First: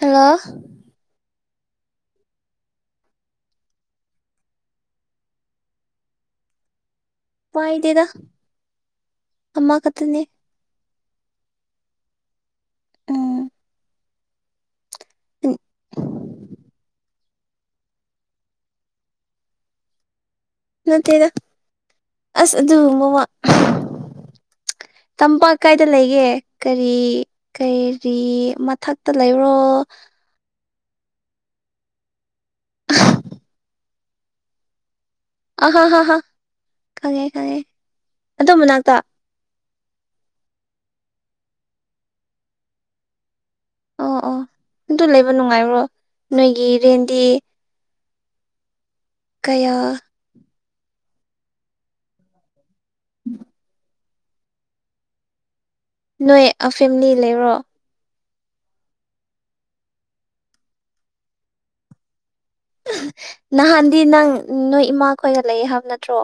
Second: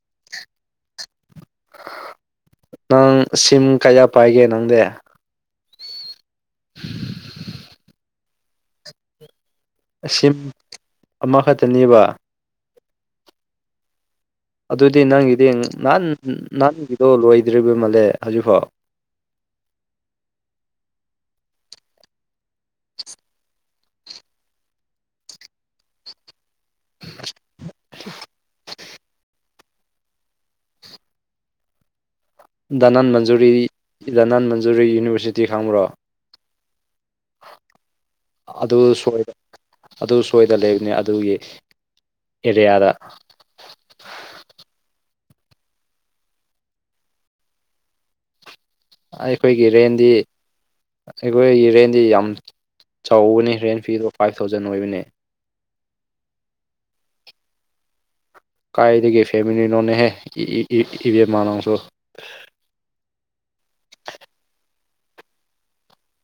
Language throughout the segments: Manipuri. ꯍꯂꯣ ꯅꯪ ꯁꯤꯝ ꯀꯌꯥ ꯄꯥꯏꯒꯦ ꯅꯪꯗꯤ ꯄꯗꯗ ꯑꯁꯤꯝ ꯑꯃꯈꯛꯇꯅꯦꯕ ꯎ ꯑꯗꯨꯗꯤ ꯅꯪꯒꯤꯗꯤ ꯅꯍꯥꯟ ꯅꯍꯥꯟꯒꯤꯗꯣ ꯂꯣꯏꯗ꯭ꯔꯤꯕ ꯃꯥꯜꯂꯦ ꯍꯧꯖꯤꯛꯐꯥꯎ ꯅꯠꯇꯦꯗ ꯑꯁ ꯑꯗꯨꯒꯨꯝꯕ ꯋꯥ ꯇꯝꯄꯥꯛ ꯀꯥꯏꯗ ꯂꯩꯒꯦ ꯀꯔꯤ ꯀꯔꯤ ꯃꯊꯛꯇ ꯂꯩꯔꯣ ꯙꯅꯟ ꯃꯟꯖꯨꯔꯤ ꯙꯅꯟ ꯃꯟꯖꯨꯔꯤ ꯌꯨꯅꯤꯚꯔꯁꯤꯇꯤ ꯑꯍ ꯈꯪꯕ꯭ꯔꯣ ꯍꯥ ꯍꯥ ꯈꯪꯉꯦ ꯈꯪꯉꯦ ꯑꯗꯨ ꯁꯨꯝ ꯑꯗꯨ ꯁꯣꯏꯗꯅ ꯂꯩꯕꯅꯤ ꯑꯗꯨꯒꯤ ꯑꯦꯔꯤꯌꯥꯗ ꯑꯣ ꯑꯣ ꯑꯗꯨ ꯂꯩꯕ ꯅꯨꯡꯉꯥꯏꯕ꯭ꯔꯣ ꯅꯣꯏꯒꯤ ꯔꯦꯟꯗꯤ ꯑꯩꯈꯣꯏꯒꯤ ꯀꯌꯥ ꯔꯦꯟꯗꯤ ꯑꯩꯈꯣꯏꯒꯤ ꯔꯦꯟꯗꯤ ꯌꯥꯝ ꯆꯥꯎꯕꯅꯤ ꯔꯦꯟ ꯐꯤꯗꯨ ꯐꯥꯏꯚ ꯊꯥꯎꯖꯟ ꯑꯣꯏꯕꯅꯤ ꯅꯣꯏ ꯐꯦꯃꯤꯂꯤ ꯂꯩꯕ꯭ꯔꯣ ꯀꯥꯏꯗꯒꯤ ꯐꯦꯃꯤꯂꯤꯅꯣꯅꯦꯍꯦ ꯏ ꯏ ꯏ ꯏꯕꯦꯝꯃ ꯅꯪꯁꯨ ꯅꯍꯥꯟꯗꯤ ꯅꯪ ꯅꯣꯏ ꯏꯃꯥꯈꯣꯏꯒ ꯂꯩꯌꯦ ꯍꯥꯏꯕ ꯅꯠꯇ꯭ꯔꯣ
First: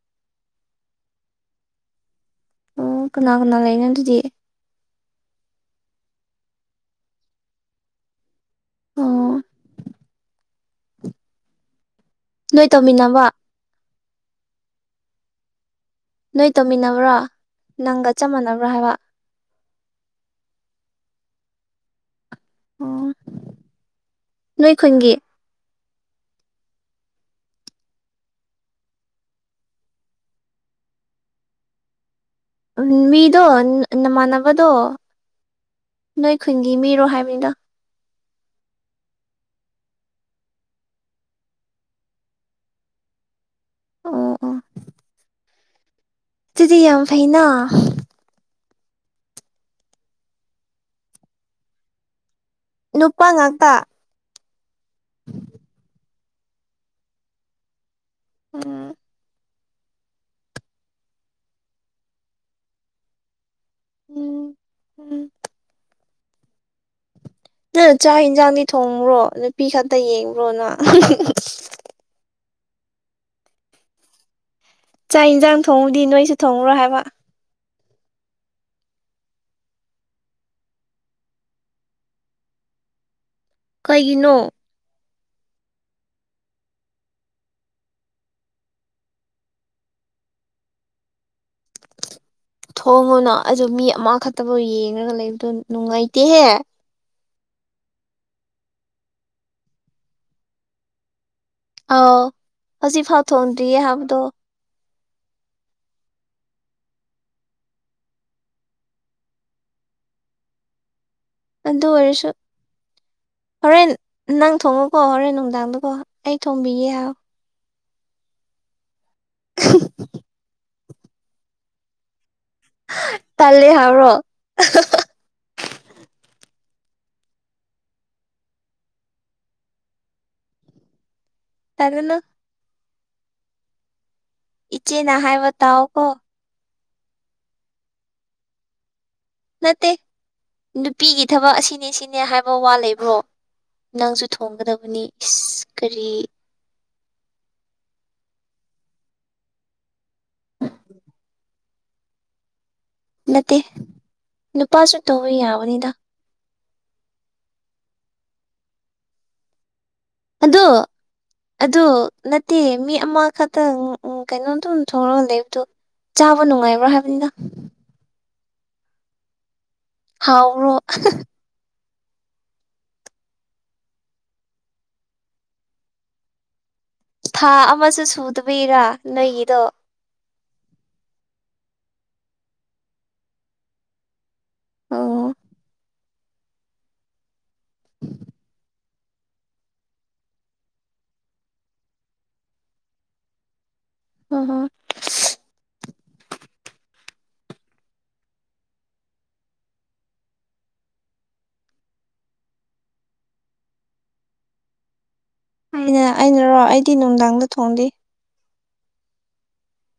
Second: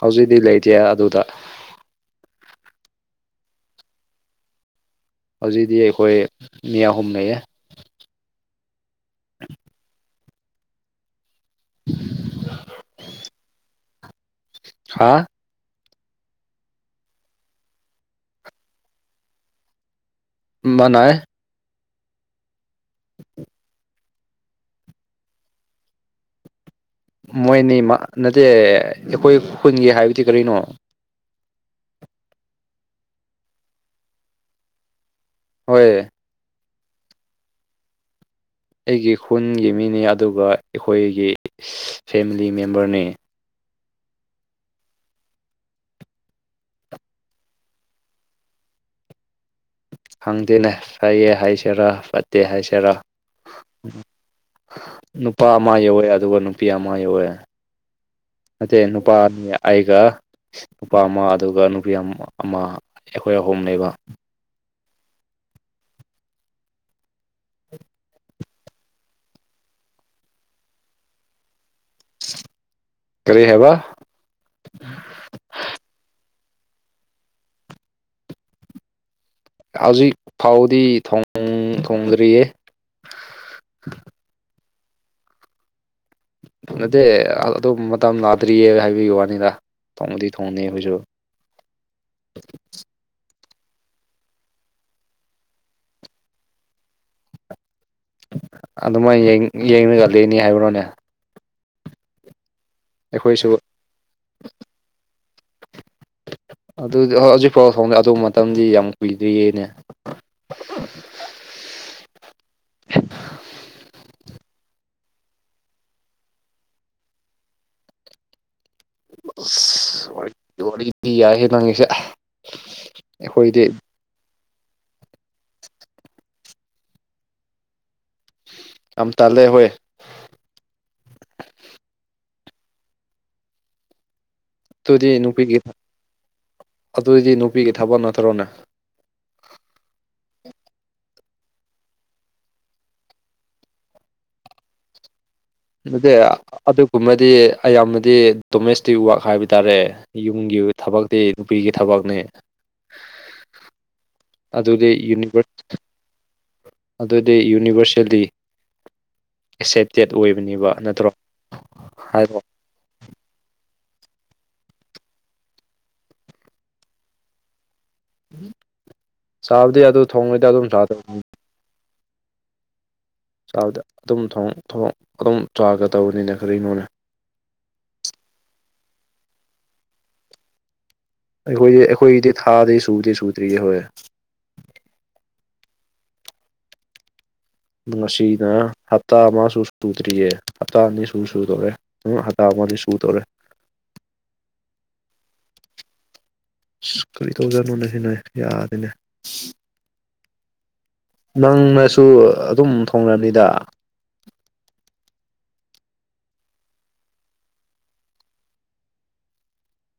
ꯍꯧꯖꯤꯛꯇꯤ ꯂꯩꯇꯦ ꯑꯗꯨꯗ ꯑꯣ ꯀꯅꯥ ꯀꯅꯥ ꯂꯩꯅꯣ ꯑꯗꯨꯗꯤ ꯍꯧꯖꯤꯛꯇꯤ ꯑꯩꯈꯣꯏ ꯃꯤ ꯑꯍꯨꯝ ꯂꯩꯌꯦ ꯑꯣ [unintelligible] [unintelligible] ꯅꯣꯏ ꯇꯧꯃꯤꯟꯅꯕ ꯍꯥꯥ ꯅꯣꯏ ꯇꯧꯃꯤꯟꯅꯕ꯭ꯔꯣ ꯅꯪꯒ ꯆꯞ ꯃꯥꯟꯅꯕ꯭ꯔꯣ ꯍꯥꯏꯕ ꯃꯥ ꯅꯩ ꯑꯣ [inaudible] [inaudible] ꯅꯣꯏ ꯈꯨꯟꯒꯤ ꯃꯣꯏꯅꯤꯃꯛ ꯅꯠꯇꯦ ꯑꯩꯈꯣꯏ ꯈꯨꯟꯒꯤ ꯍꯥꯏꯕꯗꯤ ꯀꯔꯤꯅꯣ ꯃꯤꯗꯣ ꯅꯃꯥꯟꯅꯕꯗꯣ ꯍꯣꯏ ꯅꯣꯏ ꯈꯨꯟꯒꯤ ꯃꯤꯔꯣ ꯍꯥꯏꯕꯅꯤꯗ ꯑꯩꯒꯤ ꯈꯨꯟꯒꯤ ꯃꯤꯅꯤ ꯑꯗꯨꯒ ꯑꯩꯈꯣꯏꯒꯤ ꯐꯦꯃꯤꯂꯤ ꯃꯦꯝꯕꯔꯅꯦ ꯑꯣ ꯑꯣ ꯑꯗꯨꯗꯤ ꯌꯥꯝ ꯐꯩꯩꯅ ꯈꯪꯗꯦꯅꯦ ꯐꯩꯌꯦ ꯍꯥꯏꯁꯤꯔꯥ ꯐꯠꯇꯦ ꯍꯥꯏꯁꯤꯔꯥ ꯅꯨꯄꯥ ꯉꯥꯛꯇ ꯅꯨꯄꯥ ꯑꯃ ꯌꯧꯋꯦ ꯑꯗꯨꯒ ꯅꯨꯄꯤ ꯑꯃ ꯌꯧꯋꯦ ꯅꯠꯇꯦ ꯎꯝ ꯅꯨꯄꯥꯅꯤ ꯑꯩꯒ ꯅꯨꯄꯥ ꯑꯃ ꯑꯗꯨꯒ ꯅꯨꯄꯤ ꯑꯃ ꯑꯩꯈꯣꯏ ꯑꯍꯨꯝ ꯂꯩꯕ ꯎꯝ ꯎꯝ ꯅꯪ ꯆꯥꯛ ꯌꯦꯟꯁꯥꯡꯗꯤ ꯊꯣꯡꯕ꯭ꯔꯣ ꯅꯨꯄꯤ ꯈꯛꯇ ꯌꯦꯡꯕ꯭ꯔꯣ ꯅꯪ ꯀꯔꯤ ꯍꯥꯏꯕ ꯆꯥꯛ ꯌꯦꯟꯁꯥꯡ ꯊꯣꯡꯕꯗꯤ ꯅꯣꯏꯁꯨ ꯊꯣꯡꯕ꯭ꯔꯣ ꯍꯥꯏꯕ ꯍꯧꯖꯤꯛ ꯐꯥꯎꯗꯤ ꯊꯣꯡꯗ꯭ꯔꯤꯌꯦ ꯀꯩꯒꯤꯅꯣ ꯑꯗꯨ ꯅꯠꯇꯦ ꯑꯗꯨ ꯃꯇꯝ ꯂꯥꯛꯗ꯭ꯔꯤꯌꯦ ꯍꯥꯏꯕꯒꯤ ꯋꯥꯅꯤꯗ ꯊꯣꯡꯕꯗꯤ ꯊꯣꯡꯅꯤ ꯑꯩꯈꯣꯏꯁꯨ ꯊꯣꯡꯉꯨꯅ ꯑꯗꯨ ꯃꯤ ꯑꯃꯈꯛꯇꯐꯥꯎ ꯌꯦꯡꯉꯒ ꯂꯩꯕꯗꯣ ꯅꯨꯡꯉꯥꯏꯇꯦꯍꯦ ꯑꯗꯨꯃꯥꯏꯅ ꯌꯦꯡꯉꯒ ꯂꯩꯅꯤ ꯍꯥꯏꯕ꯭ꯔꯣꯅꯦ ꯑꯥꯎ ꯑꯁꯤꯐꯥꯎ ꯑꯩꯈꯣꯏꯁꯨ ꯊꯣꯡꯗ꯭ꯔꯤꯌꯦ ꯍꯥꯏꯕꯗꯣ ꯑꯗꯨꯗꯤ ꯍꯣꯏ ꯍꯧꯖꯤꯛꯐꯥꯎ ꯊꯣꯡꯗꯦ ꯑꯗꯨ ꯃꯇꯝꯗꯤ ꯌꯥꯝ ꯀꯨꯏꯗ꯭ꯔꯤꯌꯦꯅꯦ ꯑꯗꯨ ꯑꯣꯏꯔꯁꯨ ꯍꯣꯔꯦꯟ ꯅꯪ ꯊꯣꯡꯉꯣꯀꯣ ꯍꯣꯔꯦꯟ ꯅꯨꯡꯗꯥꯡꯗꯀꯣ ꯑꯩ ꯊꯣꯡꯝꯕꯤꯒꯦ ꯍꯥꯏꯌꯨ ꯋꯥꯔꯤꯗꯤ ꯌꯥꯢꯍꯦ ꯅꯪꯒꯤꯁꯦ ꯇꯜꯂꯤ ꯑꯩꯈꯣꯏꯗꯤ ꯍꯥꯏꯕ꯭ꯔꯣ ꯌꯥꯝ ꯇꯥꯜꯂꯦ ꯍꯣꯏ ꯇꯜꯂꯨꯅꯨ ꯗꯨꯗꯤ ꯏꯆꯦꯅ ꯍꯥꯏꯕ ꯅꯨꯄꯤꯒꯤ ꯇꯥꯎꯀꯣ ꯑꯗꯨꯗꯤ ꯅꯨꯄꯤꯒꯤ ꯊꯕꯛ ꯅꯠꯇꯔꯣꯅꯦ ꯅꯠꯇꯦ ꯅꯨꯄꯤꯒꯤ ꯊꯕꯛ ꯑꯁꯤꯅꯤ ꯁꯤꯅꯦ ꯍꯥꯏꯕ ꯋꯥ ꯂꯩꯕ꯭ꯔꯣ ꯅꯪꯁꯨ ꯊꯣꯡꯒꯗꯕꯅꯤ ꯏꯁ ꯀꯔꯤ ꯑꯗꯨꯗꯤ ꯑꯗꯨꯒꯨꯝꯕꯗꯤ ꯑꯌꯥꯝꯕꯗꯤ ꯗꯣꯃꯦꯁꯇꯤꯛ ꯋꯥꯛ ꯍꯥꯏꯕ ꯇꯥꯔꯦ ꯌꯨꯝꯒꯤ ꯑꯣꯏꯕ ꯊꯕꯛꯇꯤ ꯅꯨꯄꯤꯒꯤ ꯊꯕꯛꯅꯦ ꯅꯠꯇꯦ ꯑꯗꯨꯗꯤ ꯅꯨꯄꯥꯁꯨ ꯇꯧꯕ ꯌꯨꯅꯤꯚꯔ ꯌꯥꯕꯅꯤꯗ ꯑꯗꯨꯗꯤ ꯌꯨꯅꯤꯕꯔꯁꯦꯜꯂꯤ ꯑꯦꯛꯁꯦꯞꯇꯦꯠ ꯑꯣꯏꯕ ꯑꯗꯨ ꯑꯗꯨ ꯅꯠꯇꯦ ꯃꯤ ꯑꯃ ꯈꯛꯇꯪ ꯎꯝ ꯀꯩꯅꯣꯝꯗꯨꯝ ꯊꯣꯡꯉꯒ ꯂꯩꯕꯗꯣ ꯆꯥꯕ ꯅꯨꯡꯉꯥꯏꯕ꯭ꯔꯥ ꯍꯥꯏꯕꯅꯤꯗ ꯆꯥꯕꯗꯤ ꯑꯗꯨ ꯊꯣꯡꯉꯩꯗ ꯑꯗꯨꯝ ꯍꯥꯎꯕ꯭ꯔꯣ ꯆꯥꯗꯣꯏꯅꯤ ꯎꯝ [unintelligible] ꯊꯥ ꯑꯃꯁꯨ ꯁꯨꯗꯕꯤꯔꯥ ꯅꯣꯏꯒꯤꯗꯣ ꯑꯩꯈꯣꯏꯗꯤ ꯑꯩꯈꯣꯏꯒꯤꯗꯤ ꯊꯥꯗꯤ ꯁꯨꯗꯦ ꯁꯨꯗ꯭ꯔꯤꯌꯦ ꯍꯣꯏ ꯑꯣ ꯑꯗꯨ ꯉꯁꯤꯒ ꯍꯞꯇꯥ ꯑꯃꯁꯨ ꯁꯨꯗ꯭ꯔꯤꯌꯦ ꯍꯞꯇꯥ ꯑꯅꯤ ꯁꯨ ꯁꯨꯗꯣꯔꯦ ꯑꯨꯡ ꯍꯞꯇꯥ ꯑꯃꯗꯤ ꯁꯨꯗꯧꯔꯦ [unintelligible] ꯏꯁ ꯀꯔꯤ ꯇꯧꯖꯅꯣꯅꯦꯍꯦꯅꯦ ꯌꯥꯗꯦꯅꯦ ꯅꯪꯅꯁꯨ ꯑꯗꯨꯝ ꯊꯣꯡꯔꯝꯅꯤꯗ ꯑꯩꯅ ꯑꯩꯅꯔꯣ ꯑꯩꯗꯤ ꯅꯨꯡꯗꯥꯡꯗ ꯊꯣꯡꯗꯦ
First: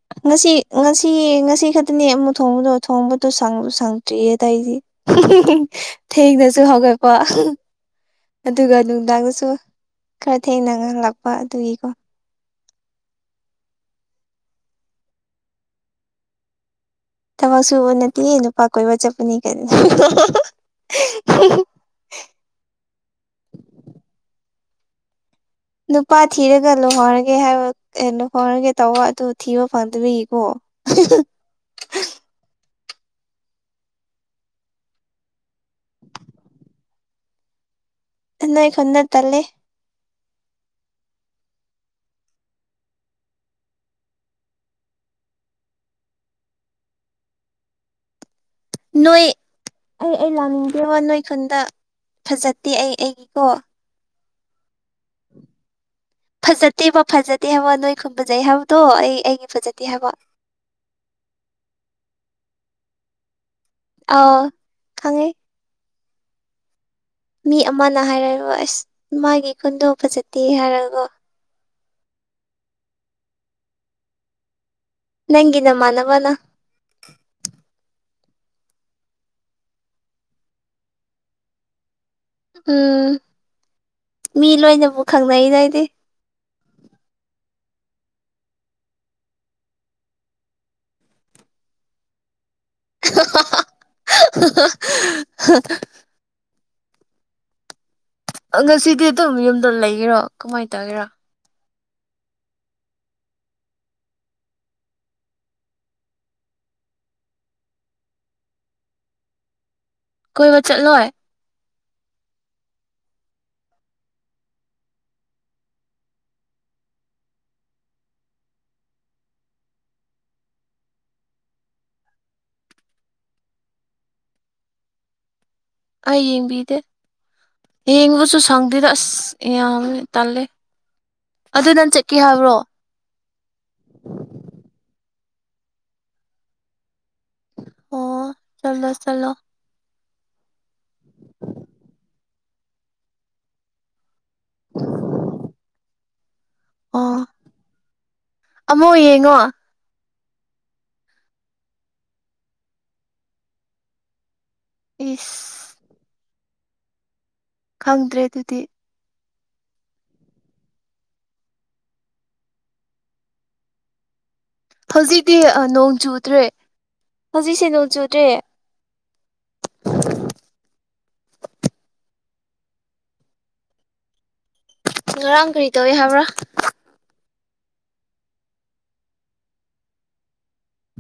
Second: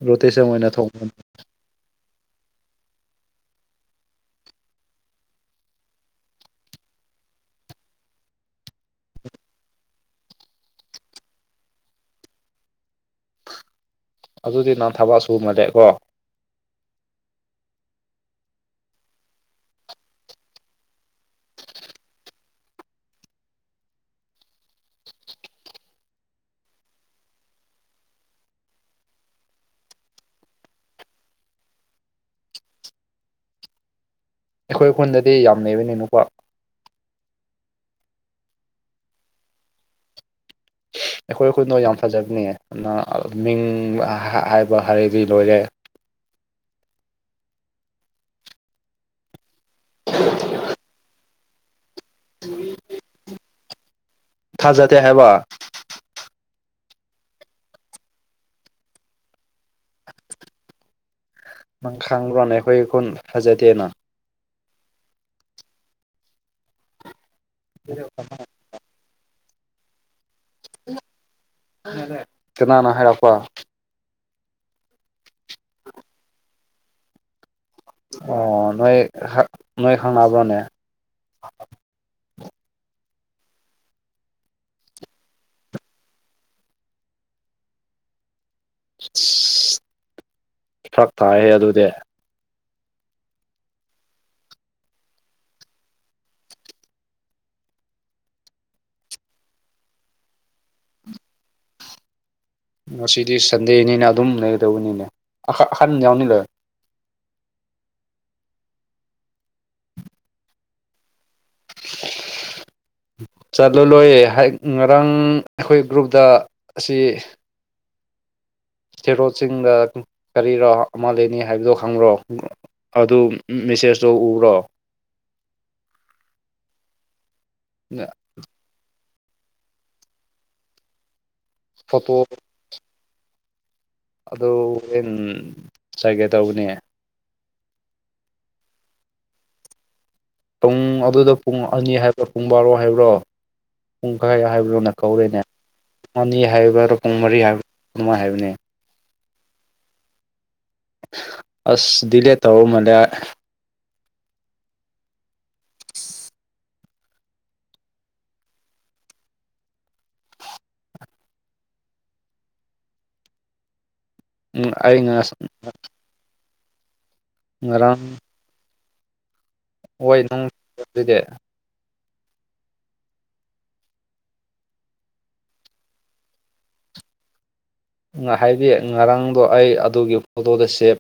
ꯔꯣꯇꯦꯁꯟ ꯉꯁꯤ ꯑꯣꯏꯅ ꯊꯣꯡꯕ ꯉꯁꯤ ꯉꯁꯤ ꯈꯠ ꯇꯅꯦ ꯑꯃꯨꯛ ꯊꯣꯡꯕꯗꯣ ꯊꯣꯡꯕꯗꯣ ꯁꯪ ꯁꯪꯇ꯭ꯔꯤꯌꯦ ꯑꯇꯩꯗꯤ ꯊꯦꯡꯅꯁꯨ ꯍꯧꯒꯠꯄ ꯑꯗꯨꯒ ꯅꯨꯡꯗꯥꯡꯗꯁꯨ ꯈꯔ ꯊꯦꯡꯅꯥꯉ ꯍꯜꯂꯛꯄ ꯑꯗꯨꯒꯤꯀꯣ ꯑꯗꯨꯗꯤ ꯅꯪ ꯊꯕꯛ ꯁꯨꯃꯗꯦꯀꯣ ꯊꯕꯛ ꯁꯨꯕ ꯅꯠꯇꯤꯌꯦ ꯅꯨꯄꯥ ꯀꯣꯏꯕ ꯆꯠꯄꯅꯤ ꯀꯩꯅꯣ ꯅꯨꯄꯥ ꯊꯤꯔꯒ ꯂꯨꯍꯧꯔꯒꯦ ꯍꯥꯏꯕ ꯑꯦ ꯂꯨꯍꯧꯔꯒꯦ ꯇꯧꯕ ꯑꯗꯨ ꯊꯤꯕ ꯐꯪꯗ꯭ꯔꯤꯀꯣ [unintelligible] ꯑꯩꯈꯣꯏ ꯈꯨꯟꯗꯗꯤ ꯌꯥꯝ ꯂꯩꯕꯅꯦ ꯅꯨꯄꯥ ꯑꯦ ꯅꯣꯏ ꯈꯨꯟꯗ ꯇꯜꯂꯦ ꯑꯩꯈꯣꯏ ꯈꯨꯟꯗꯣ ꯌꯥꯝ ꯐꯖꯕꯅꯦ ꯑꯗꯨꯅ ꯃꯤꯡ ꯍꯥꯏꯕ ꯍꯥꯏꯔꯗꯤ ꯂꯣꯏꯔꯦ ꯅꯣꯏ ꯑꯩ ꯑꯩ ꯂꯥꯛꯅꯤꯡꯗꯦꯕ ꯅꯣꯏ ꯈꯨꯟꯗ ꯐꯖꯠꯇꯦ ꯑꯩ ꯑꯩꯒꯤꯀꯣ ꯊꯥꯖꯗꯦ ꯍꯥꯏꯕ ꯐꯖꯠꯇꯦꯕ ꯐꯖꯗꯦ ꯍꯥꯏꯕ ꯅꯣꯏ ꯈꯨꯝ ꯐꯖꯩ ꯍꯥꯏꯕꯗꯣ ꯑꯩ ꯑꯩꯒꯤ ꯐꯖꯗꯦ ꯍꯥꯏꯕ ꯅꯪ ꯈꯪꯕ꯭ꯥꯔꯅꯦ ꯑꯩꯈꯣꯏꯒꯤ ꯈꯨꯨꯟ ꯐꯖꯗꯦꯅ ꯑꯧ ꯈꯪꯉꯦ ꯃꯤ ꯑꯃꯅ ꯍꯥꯏꯔꯔꯣꯏ ꯑꯁ ꯃꯥꯒꯤ ꯈꯨꯟꯗꯣ ꯐꯖꯗꯦ ꯍꯥꯏꯔꯒ ꯀꯣ ꯀꯅꯥꯅ ꯍꯥꯏꯔꯛꯄ ꯅꯪꯒꯤ ꯅꯃꯥꯟꯅꯕꯅ ꯑꯣ ꯅꯣꯏ ꯈꯛ ꯅꯣꯏ ꯈꯪꯅꯕ꯭ꯔꯣꯅꯦ ꯎꯝ ꯃꯤ ꯂꯣꯏꯅꯕꯨ ꯈꯪꯅꯩꯗ ꯑꯩꯗꯤ ꯐꯔꯛ ꯇꯥꯏꯍꯦ ꯑꯗꯨꯗꯤ [unintelligible] ꯑ ꯉꯁꯤꯗꯤ ꯑꯗꯨꯝ ꯌꯨꯝꯗ ꯂꯩꯒꯦꯔꯣ ꯀꯃꯥꯏꯟ ꯇꯧꯒꯦꯔꯣ ꯉꯁꯤꯗꯤ ꯁꯟꯗꯦꯅꯤꯅ ꯑꯗꯨꯝ ꯂꯩꯒꯗꯧꯕꯅꯤꯅꯦ ꯑꯍꯛ ꯑꯍꯟ ꯌꯥꯎꯅꯤꯂꯣꯏ ꯀꯣꯏꯕ ꯆꯠꯂꯣꯏ [inaudible] ꯆꯠꯂꯨ ꯂꯣꯏꯌꯦ ꯉꯔꯥꯡ ꯑꯩꯈꯣꯏ ꯒ꯭ꯔꯨꯞꯇ ꯑꯁꯤ ꯁꯦꯔꯣꯠꯁꯤꯡꯗ ꯀꯔꯤꯔꯣ ꯑꯃ ꯂꯩꯅꯤ ꯍꯥꯏꯕꯗꯣ ꯈꯪꯕ꯭ꯔꯣ ꯑꯗꯨ ꯃꯦꯁꯦꯖꯇꯣ ꯎ꯭ꯔꯣ ꯑꯩ ꯌꯦꯡꯕꯤꯗꯦ ꯌꯦꯡꯕꯁꯨ ꯁꯪ ꯑꯗꯨꯗꯣ ꯑꯁ ꯌꯥꯝ ꯇꯥꯜꯂꯦ ꯑꯗꯨ ꯅꯪ ꯆꯠꯀꯦ ꯐꯣꯇꯣ ꯍꯥꯏꯕ꯭ꯔꯣ ꯑꯗꯨ ꯍꯣꯔꯦꯟ ꯆꯒꯦ ꯇꯧꯕꯅꯦ ꯑꯣ ꯆꯠꯂꯣ ꯆꯂꯣ ꯄꯨꯡ ꯑꯗꯨꯗ ꯄꯨꯡ ꯑꯅꯤ ꯍꯥꯏꯕ꯭ꯔꯣ ꯄꯨꯡ ꯕꯥꯔꯣ ꯍꯥꯏꯕ꯭ꯔꯣ ꯄꯨꯡꯈꯥꯏ ꯍꯥꯏꯕꯗꯨꯣꯅ ꯀꯧꯔꯦꯅꯦ ꯃꯅꯤ ꯍꯥꯏꯕ ꯀꯣꯡ ꯃꯔꯤ ꯍꯥꯏꯕꯥꯏ ꯍꯥꯏꯕꯅꯦ ꯑꯃꯛ ꯌꯦꯡꯉꯣ ꯑꯁ ꯂ ꯇ ꯑꯣ ꯃꯂ ꯏꯁ [inaudible] ꯈꯪꯗ꯭ꯔꯦ ꯑꯗꯨꯗꯤ ꯎꯝ ꯑꯩ ꯍꯧꯖꯤꯛꯇꯤ ꯅꯣꯡ ꯆꯨꯗ꯭ꯔꯦ ꯍꯧꯖꯤꯛꯁꯦ ꯅꯣꯡ ꯉꯔꯥꯡ ꯆꯨꯗ꯭ꯔꯦ ꯍꯣꯏ ꯅꯪ ꯑꯗꯨꯗꯤ ꯉꯔꯥꯡ ꯀꯔꯤ ꯇꯧꯏ ꯍꯥꯏꯕ꯭ꯔꯥ ꯉ ꯍꯥꯏꯗꯤ ꯉꯔꯥꯡꯗꯣ ꯑꯩ ꯑꯗꯨꯒꯤ ꯐꯣꯇꯣꯗ ꯁꯦꯞ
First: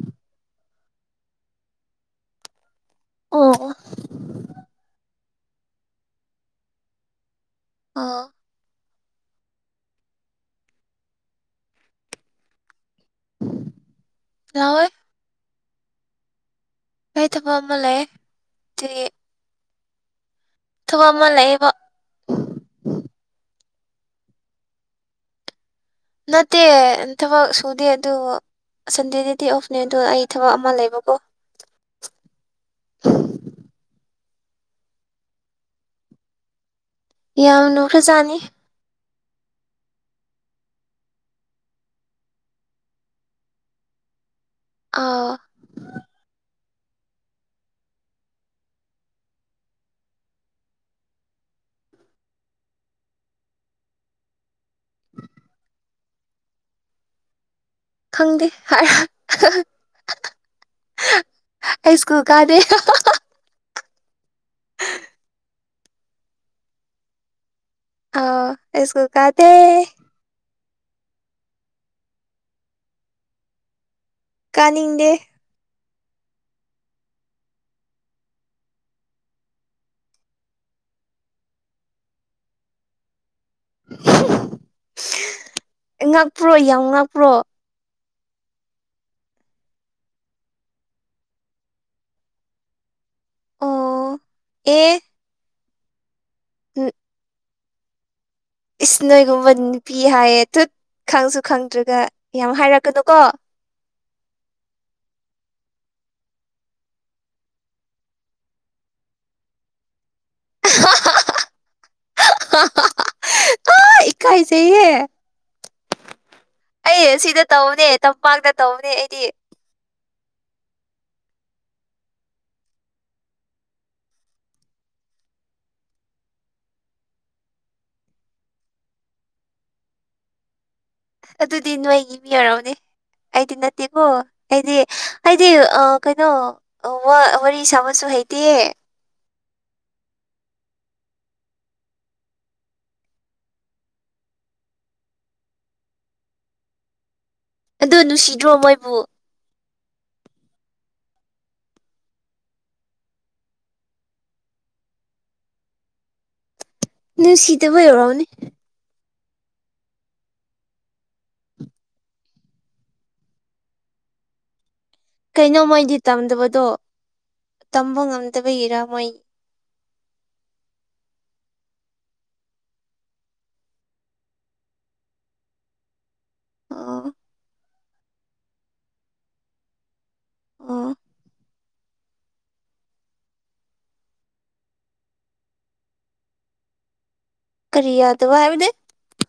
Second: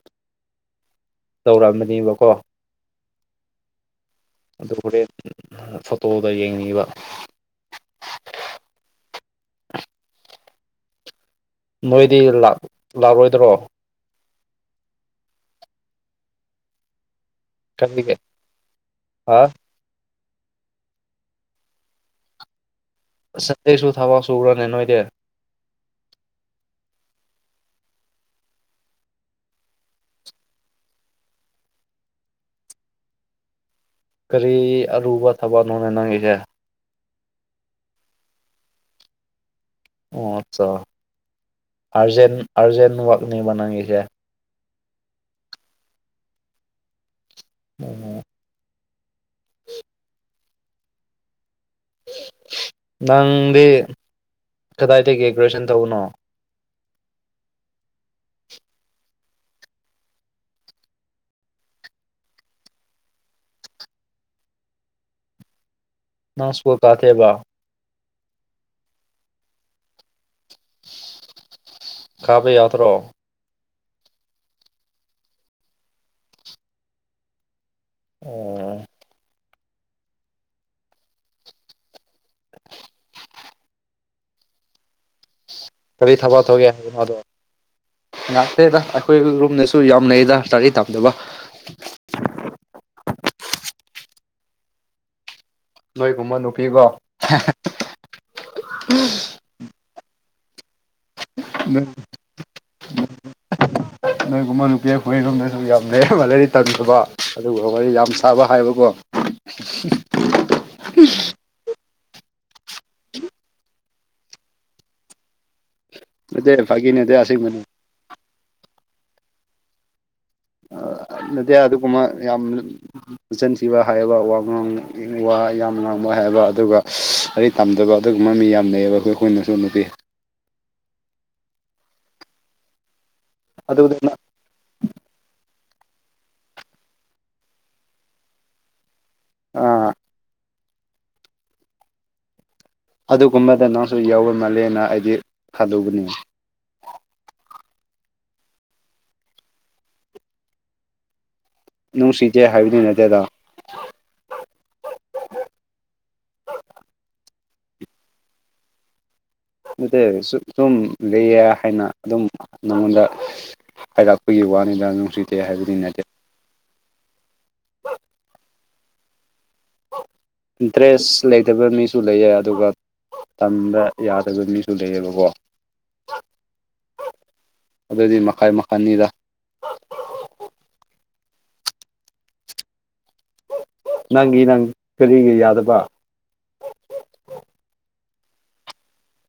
ꯇꯧꯔꯛꯑꯝꯕꯅꯦꯕꯀꯣ ꯑꯣ ꯑꯗꯨꯕꯨꯣꯔꯦꯟ ꯐꯣꯇꯣꯗ ꯌꯦꯡꯅꯤꯡꯕ ꯑꯥ ꯅꯣꯏꯗꯤ ꯂꯥꯛꯑꯣꯣꯏꯗ꯭ꯔꯣ ꯍꯣꯏ ꯀꯩ ꯇꯃꯣ ꯑꯃ ꯂꯩ ꯀꯔꯤꯒꯤ ꯇ ꯍꯥ ꯊꯕ ꯑꯃ ꯂꯩꯕ ꯁꯟꯗꯦꯁꯨ ꯊꯕꯛ ꯁꯎꯔꯅꯦ ꯅꯣꯏꯗꯤ ꯅꯠꯇꯦ ꯊꯕꯛ ꯁꯨꯗꯦ ꯑꯗꯨ ꯁꯟꯗꯦꯗꯗꯤ ꯑꯣꯐꯅꯦꯗꯣ ꯑꯩ ꯊꯕꯛ ꯑꯃ ꯂꯩꯕꯀꯣ ꯀꯔꯤ ꯑꯔꯨꯕ ꯊꯕꯛꯅꯣꯅꯦ ꯅꯪꯉꯏꯁꯦ ꯌꯥꯝ ꯅꯣꯛꯈ꯭ꯔꯖꯥꯅꯤ ꯑꯣ ꯑꯠꯆꯥ ꯑꯔꯖꯦꯟ ꯑꯔꯖꯦꯟ ꯛꯅꯤꯕꯅꯒꯦꯁꯦ ꯑ ꯑꯣ ꯍ ꯅꯪꯗꯤ ꯀꯗꯥꯏꯗꯒꯤ ꯒ꯭ꯔꯨꯦꯁꯟ ꯇꯧꯕꯅꯣ ꯈꯪꯗꯦ ꯍꯥꯏꯔ ꯑꯩ ꯁ꯭ꯀꯨꯜ ꯀꯥꯟꯗꯦ ꯅꯁꯕꯨꯣ ꯀꯥꯊꯦꯕ ꯑ ꯏꯁꯀꯨꯜ ꯀꯥꯗ ꯀꯥꯕꯩ ꯌꯥꯠꯇ꯭ꯔꯣ ꯀꯥꯅꯤꯡꯗꯦ ꯑꯣ ꯀꯔꯤ ꯊꯕ ꯉꯛꯄ꯭ꯔꯣ ꯊꯣꯛꯒꯦ ꯌꯥꯝ ꯍꯥꯏꯕꯅꯣꯗꯣ ꯉꯛꯄ꯭ꯔꯣ ꯉꯥꯛꯇꯦꯗ ꯑꯩꯈꯣꯏ ꯔꯨꯝꯗꯁꯨ ꯌꯥꯝ ꯂꯩꯩꯗ ꯂꯥꯔꯤ ꯇꯥꯗꯕ ꯑꯣ ꯑꯦ ꯅꯣꯏꯒꯨꯝꯕ ꯅꯨꯄꯤꯀꯣ ꯏꯁ ꯅꯣꯏꯒꯨꯝꯕ ꯅꯨꯄꯤ ꯍꯥꯏꯌꯦ ꯊꯨꯠ ꯈꯪꯁꯨ ꯅꯣꯏ ꯈꯪꯗ꯭ꯔꯒ ꯌꯥꯝ ꯍꯥꯏꯔꯛꯀꯗꯣ ꯀꯣ [inaudible] ꯅꯣꯏꯒꯨꯝꯕ ꯅꯨꯄꯤ ꯑꯩꯈꯣꯏꯔꯣꯝꯗꯁꯨ ꯌꯥꯝ ꯂꯩꯕ ꯂꯩꯥꯏꯔꯤ ꯇꯟꯗꯕ ꯑꯗꯨꯒ ꯋꯥꯔꯤꯣꯏ ꯌꯥꯝ ꯁꯥꯕ ꯍꯥꯏꯕꯀꯣ [inaudible] [unintelligible] ꯑ ꯏꯀꯥꯏꯁꯌꯦ꯫ ꯅꯠꯇꯦ ꯐꯥꯒꯤ ꯅꯠꯇꯦ ꯑꯩ ꯁꯤꯗ ꯑꯁꯦꯡꯕꯅꯤ ꯇꯧꯅꯦ ꯇꯝꯄꯥꯛꯇ ꯇꯧꯅꯦ ꯑꯩꯗꯤ꯫ ꯅꯗꯤ ꯑꯗꯨꯒꯨꯝꯕ ꯌꯥꯝ ꯆꯟꯁꯤꯟꯈꯤꯕ ꯍꯥꯏꯕ ꯋꯥ ꯉꯥꯡ ꯋꯥ ꯌꯥꯝ ꯉꯥꯡꯕ ꯍꯥꯏꯕ ꯑꯗꯨꯒ ꯇꯝꯗꯕ ꯑꯗꯨꯒꯨꯝꯕ ꯃꯤ ꯌꯥꯝ ꯂꯩꯌꯦꯕ ꯑꯩꯈꯣꯏ ꯑꯩꯈꯣꯏꯅꯁꯨ ꯅꯨꯄꯤ꯫ ꯑꯗꯨꯗꯤ ꯅꯣꯏꯒꯤ ꯃꯤ ꯌꯔꯛꯎꯅꯦ ꯑꯩꯗꯤ ꯅꯠꯇꯦꯀꯣ꯫ ꯑꯗꯨꯗꯨꯅ ꯑꯩꯗꯤ ꯍꯥꯏꯗꯤ ꯀꯩꯅꯣ ꯋꯥꯔꯤ ꯁꯥꯕꯁꯨ ꯍꯩꯇꯦ꯫ ꯑꯥ ꯑꯗꯨꯒꯨꯝꯕꯗ ꯅꯪꯁꯨ ꯌꯥꯎꯕ ꯃꯥꯜꯂꯦꯅ ꯑꯩꯗꯤ ꯊꯥꯗꯧꯕꯅꯦ꯫ ꯑ ꯅꯨꯡꯁꯤꯗ꯭ꯔꯣ ꯃꯣꯏꯕꯨ ꯅꯨꯡꯁꯤꯇꯦ ꯍꯥꯏꯕꯗꯤ ꯅꯠꯇꯦꯗ ꯅꯨꯡꯁꯤꯇꯕꯨꯣ ꯍꯧꯎꯔꯥꯎꯅꯤ꯫ ꯑꯗꯨ ꯁꯨꯝ ꯂꯩꯌꯦ ꯍꯥꯏꯅ ꯑꯗꯨꯝ ꯅꯉꯣꯟꯗ ꯍꯥꯏꯔꯥꯛꯄꯒꯤ ꯋꯥꯅꯤꯗ ꯅꯨꯡꯁꯤꯠ ꯀꯩꯅꯣ ꯃꯣꯏꯗꯤ ꯇꯝꯗꯕꯗꯣ ꯇꯝꯕ ꯉꯝꯗꯕꯒꯤꯔꯥ ꯃꯣꯏ ꯟ ꯗ꯭ꯔꯦꯁ ꯂꯩꯇꯕ ꯃꯤꯁꯨ ꯂꯩꯌꯦ ꯑꯗꯨꯒ ꯇꯝꯕ ꯌꯥꯗꯕ ꯃꯤꯁꯨ ꯂꯩꯌꯦꯕꯀꯣ ꯑꯣ ꯑꯗꯨꯑꯣꯏꯗꯤ ꯃꯈꯥꯏ ꯃꯈꯜꯅꯤꯗ ꯑꯣ ꯅꯪꯒꯤ ꯅꯪ ꯀꯔꯤꯒꯤ ꯌꯥꯗꯕ ꯀꯔꯤ ꯌꯥꯗꯕ ꯍꯥꯏꯕꯗꯤ꯫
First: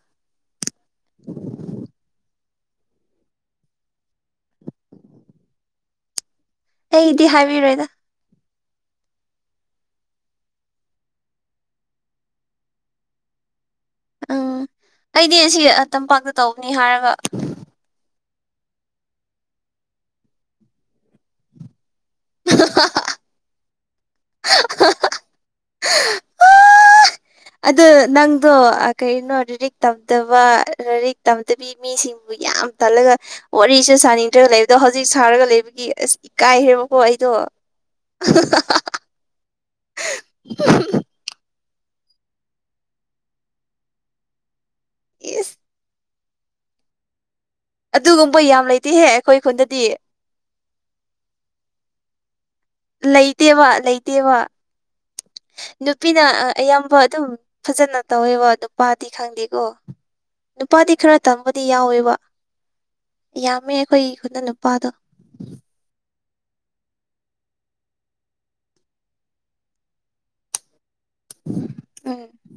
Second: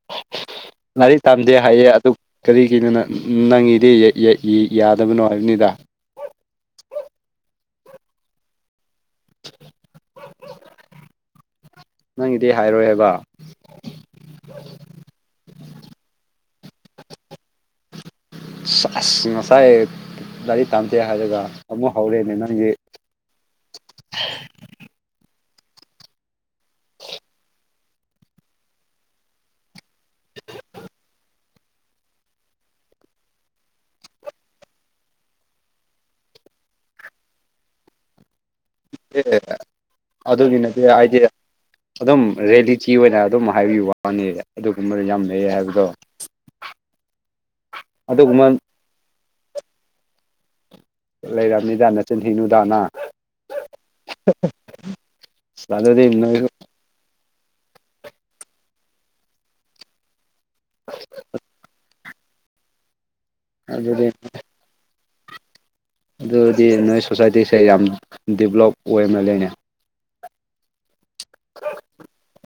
[inaudible] ꯥꯂꯥꯏꯔꯤꯛ ꯇꯝꯗꯦ ꯍꯥꯏꯌꯦ ꯑꯗꯨ ꯀꯔꯤꯒꯤꯅꯣ ꯅꯪ ꯅꯪꯏꯗꯤ ꯌꯥꯗꯕꯅꯣ ꯍꯥꯏꯕꯅꯤꯗ ꯑꯩꯗꯤ ꯍꯥꯏꯕꯤꯔꯣꯏꯗ ꯅꯪꯒꯤꯗꯤ ꯍꯥꯏꯔꯣꯏ ꯍꯥꯏꯕ ꯎꯝ ꯑꯩꯗꯤ ꯁꯤ ꯇꯝꯄꯥꯛꯇ ꯇꯧꯕꯅꯤ ꯍꯥꯏꯔꯒ ꯑꯁ ꯉꯁꯥꯏ ꯒꯥꯔꯤ ꯇꯥꯟꯝꯗꯦ ꯍꯥꯏꯔꯒ ꯑꯃꯨꯛ ꯍꯧꯔꯦꯅꯦ ꯅꯪꯒꯤ꯫ [unintelligible] ꯑꯗ ꯅꯪꯗꯣ ꯀꯩꯅꯣ ꯂꯥꯏꯔꯤꯛ ꯇꯧꯗꯕ ꯂꯥꯏꯔꯤꯛ ꯇꯧꯗꯕꯤ ꯃꯤꯁꯤꯡꯕꯨ ꯌꯥꯝ ꯇꯜꯂꯒ ꯋꯥꯔꯤꯁꯦ ꯁꯥꯅꯤꯡꯗ꯭ꯔꯒ ꯂꯩꯕꯗꯣ ꯍꯧꯖꯤꯛ ꯁꯥꯔꯒ ꯂꯩꯕꯒꯤ ꯑꯁ ꯏꯀꯥꯏꯈ꯭ꯔꯦꯕꯀꯣ ꯑꯩꯗꯣ [unintelligible] ꯑꯗꯨꯒꯤ ꯅꯠꯇꯦ ꯍꯥꯏꯗꯤ ꯑꯗꯨꯝ ꯔꯔꯤꯌꯦꯂꯤꯇꯤ ꯑꯣꯏꯅ ꯑꯗꯨꯝ ꯍꯥꯏꯕꯤ ꯋꯥꯅꯤ ꯑꯗꯨꯒꯨꯝꯕꯗ ꯌꯥꯝ ꯂꯩ ꯏꯁ ꯍꯥꯏꯕꯗꯣ ꯑꯗꯨꯒꯨꯝꯕ ꯌꯥꯝ ꯂꯩꯇꯦꯍꯦ ꯑꯩꯈꯣꯏ ꯈꯨꯟꯗꯗꯤ ꯂꯩꯔꯝꯅꯤꯗ ꯅꯆꯤꯟ ꯊꯤꯅꯨꯗ ꯅꯪ ꯂꯩꯇꯦꯕ ꯂꯩꯇꯦꯕ ꯑꯗꯨꯗꯤ ꯅꯨꯄꯤꯅ ꯅꯣꯏ ꯑꯌꯥꯝꯕ ꯑꯗꯨꯝ ꯐꯖꯅ ꯇꯧꯋꯦꯕ ꯅꯨꯄꯥꯗꯤ ꯈꯪꯗꯦꯀꯣ ꯅꯨꯄꯥꯗꯤ ꯈꯔ ꯇꯕꯨꯗꯤ ꯌꯥꯎꯋꯦꯕ ꯌꯥꯝꯃꯦ ꯑꯗꯨꯗꯤ ꯑꯩꯈꯣꯏꯒꯤ ꯈꯨꯅ ꯅꯨꯄꯥꯗꯣ ꯑꯗꯨꯗꯤ ꯅꯣꯏ ꯁꯣꯁꯥꯏꯇꯤꯁꯦ ꯌꯥꯝ ꯗꯤꯕꯂꯞ ꯑꯣꯏꯅ ꯂꯩꯅꯦ꯫ [unintelligible]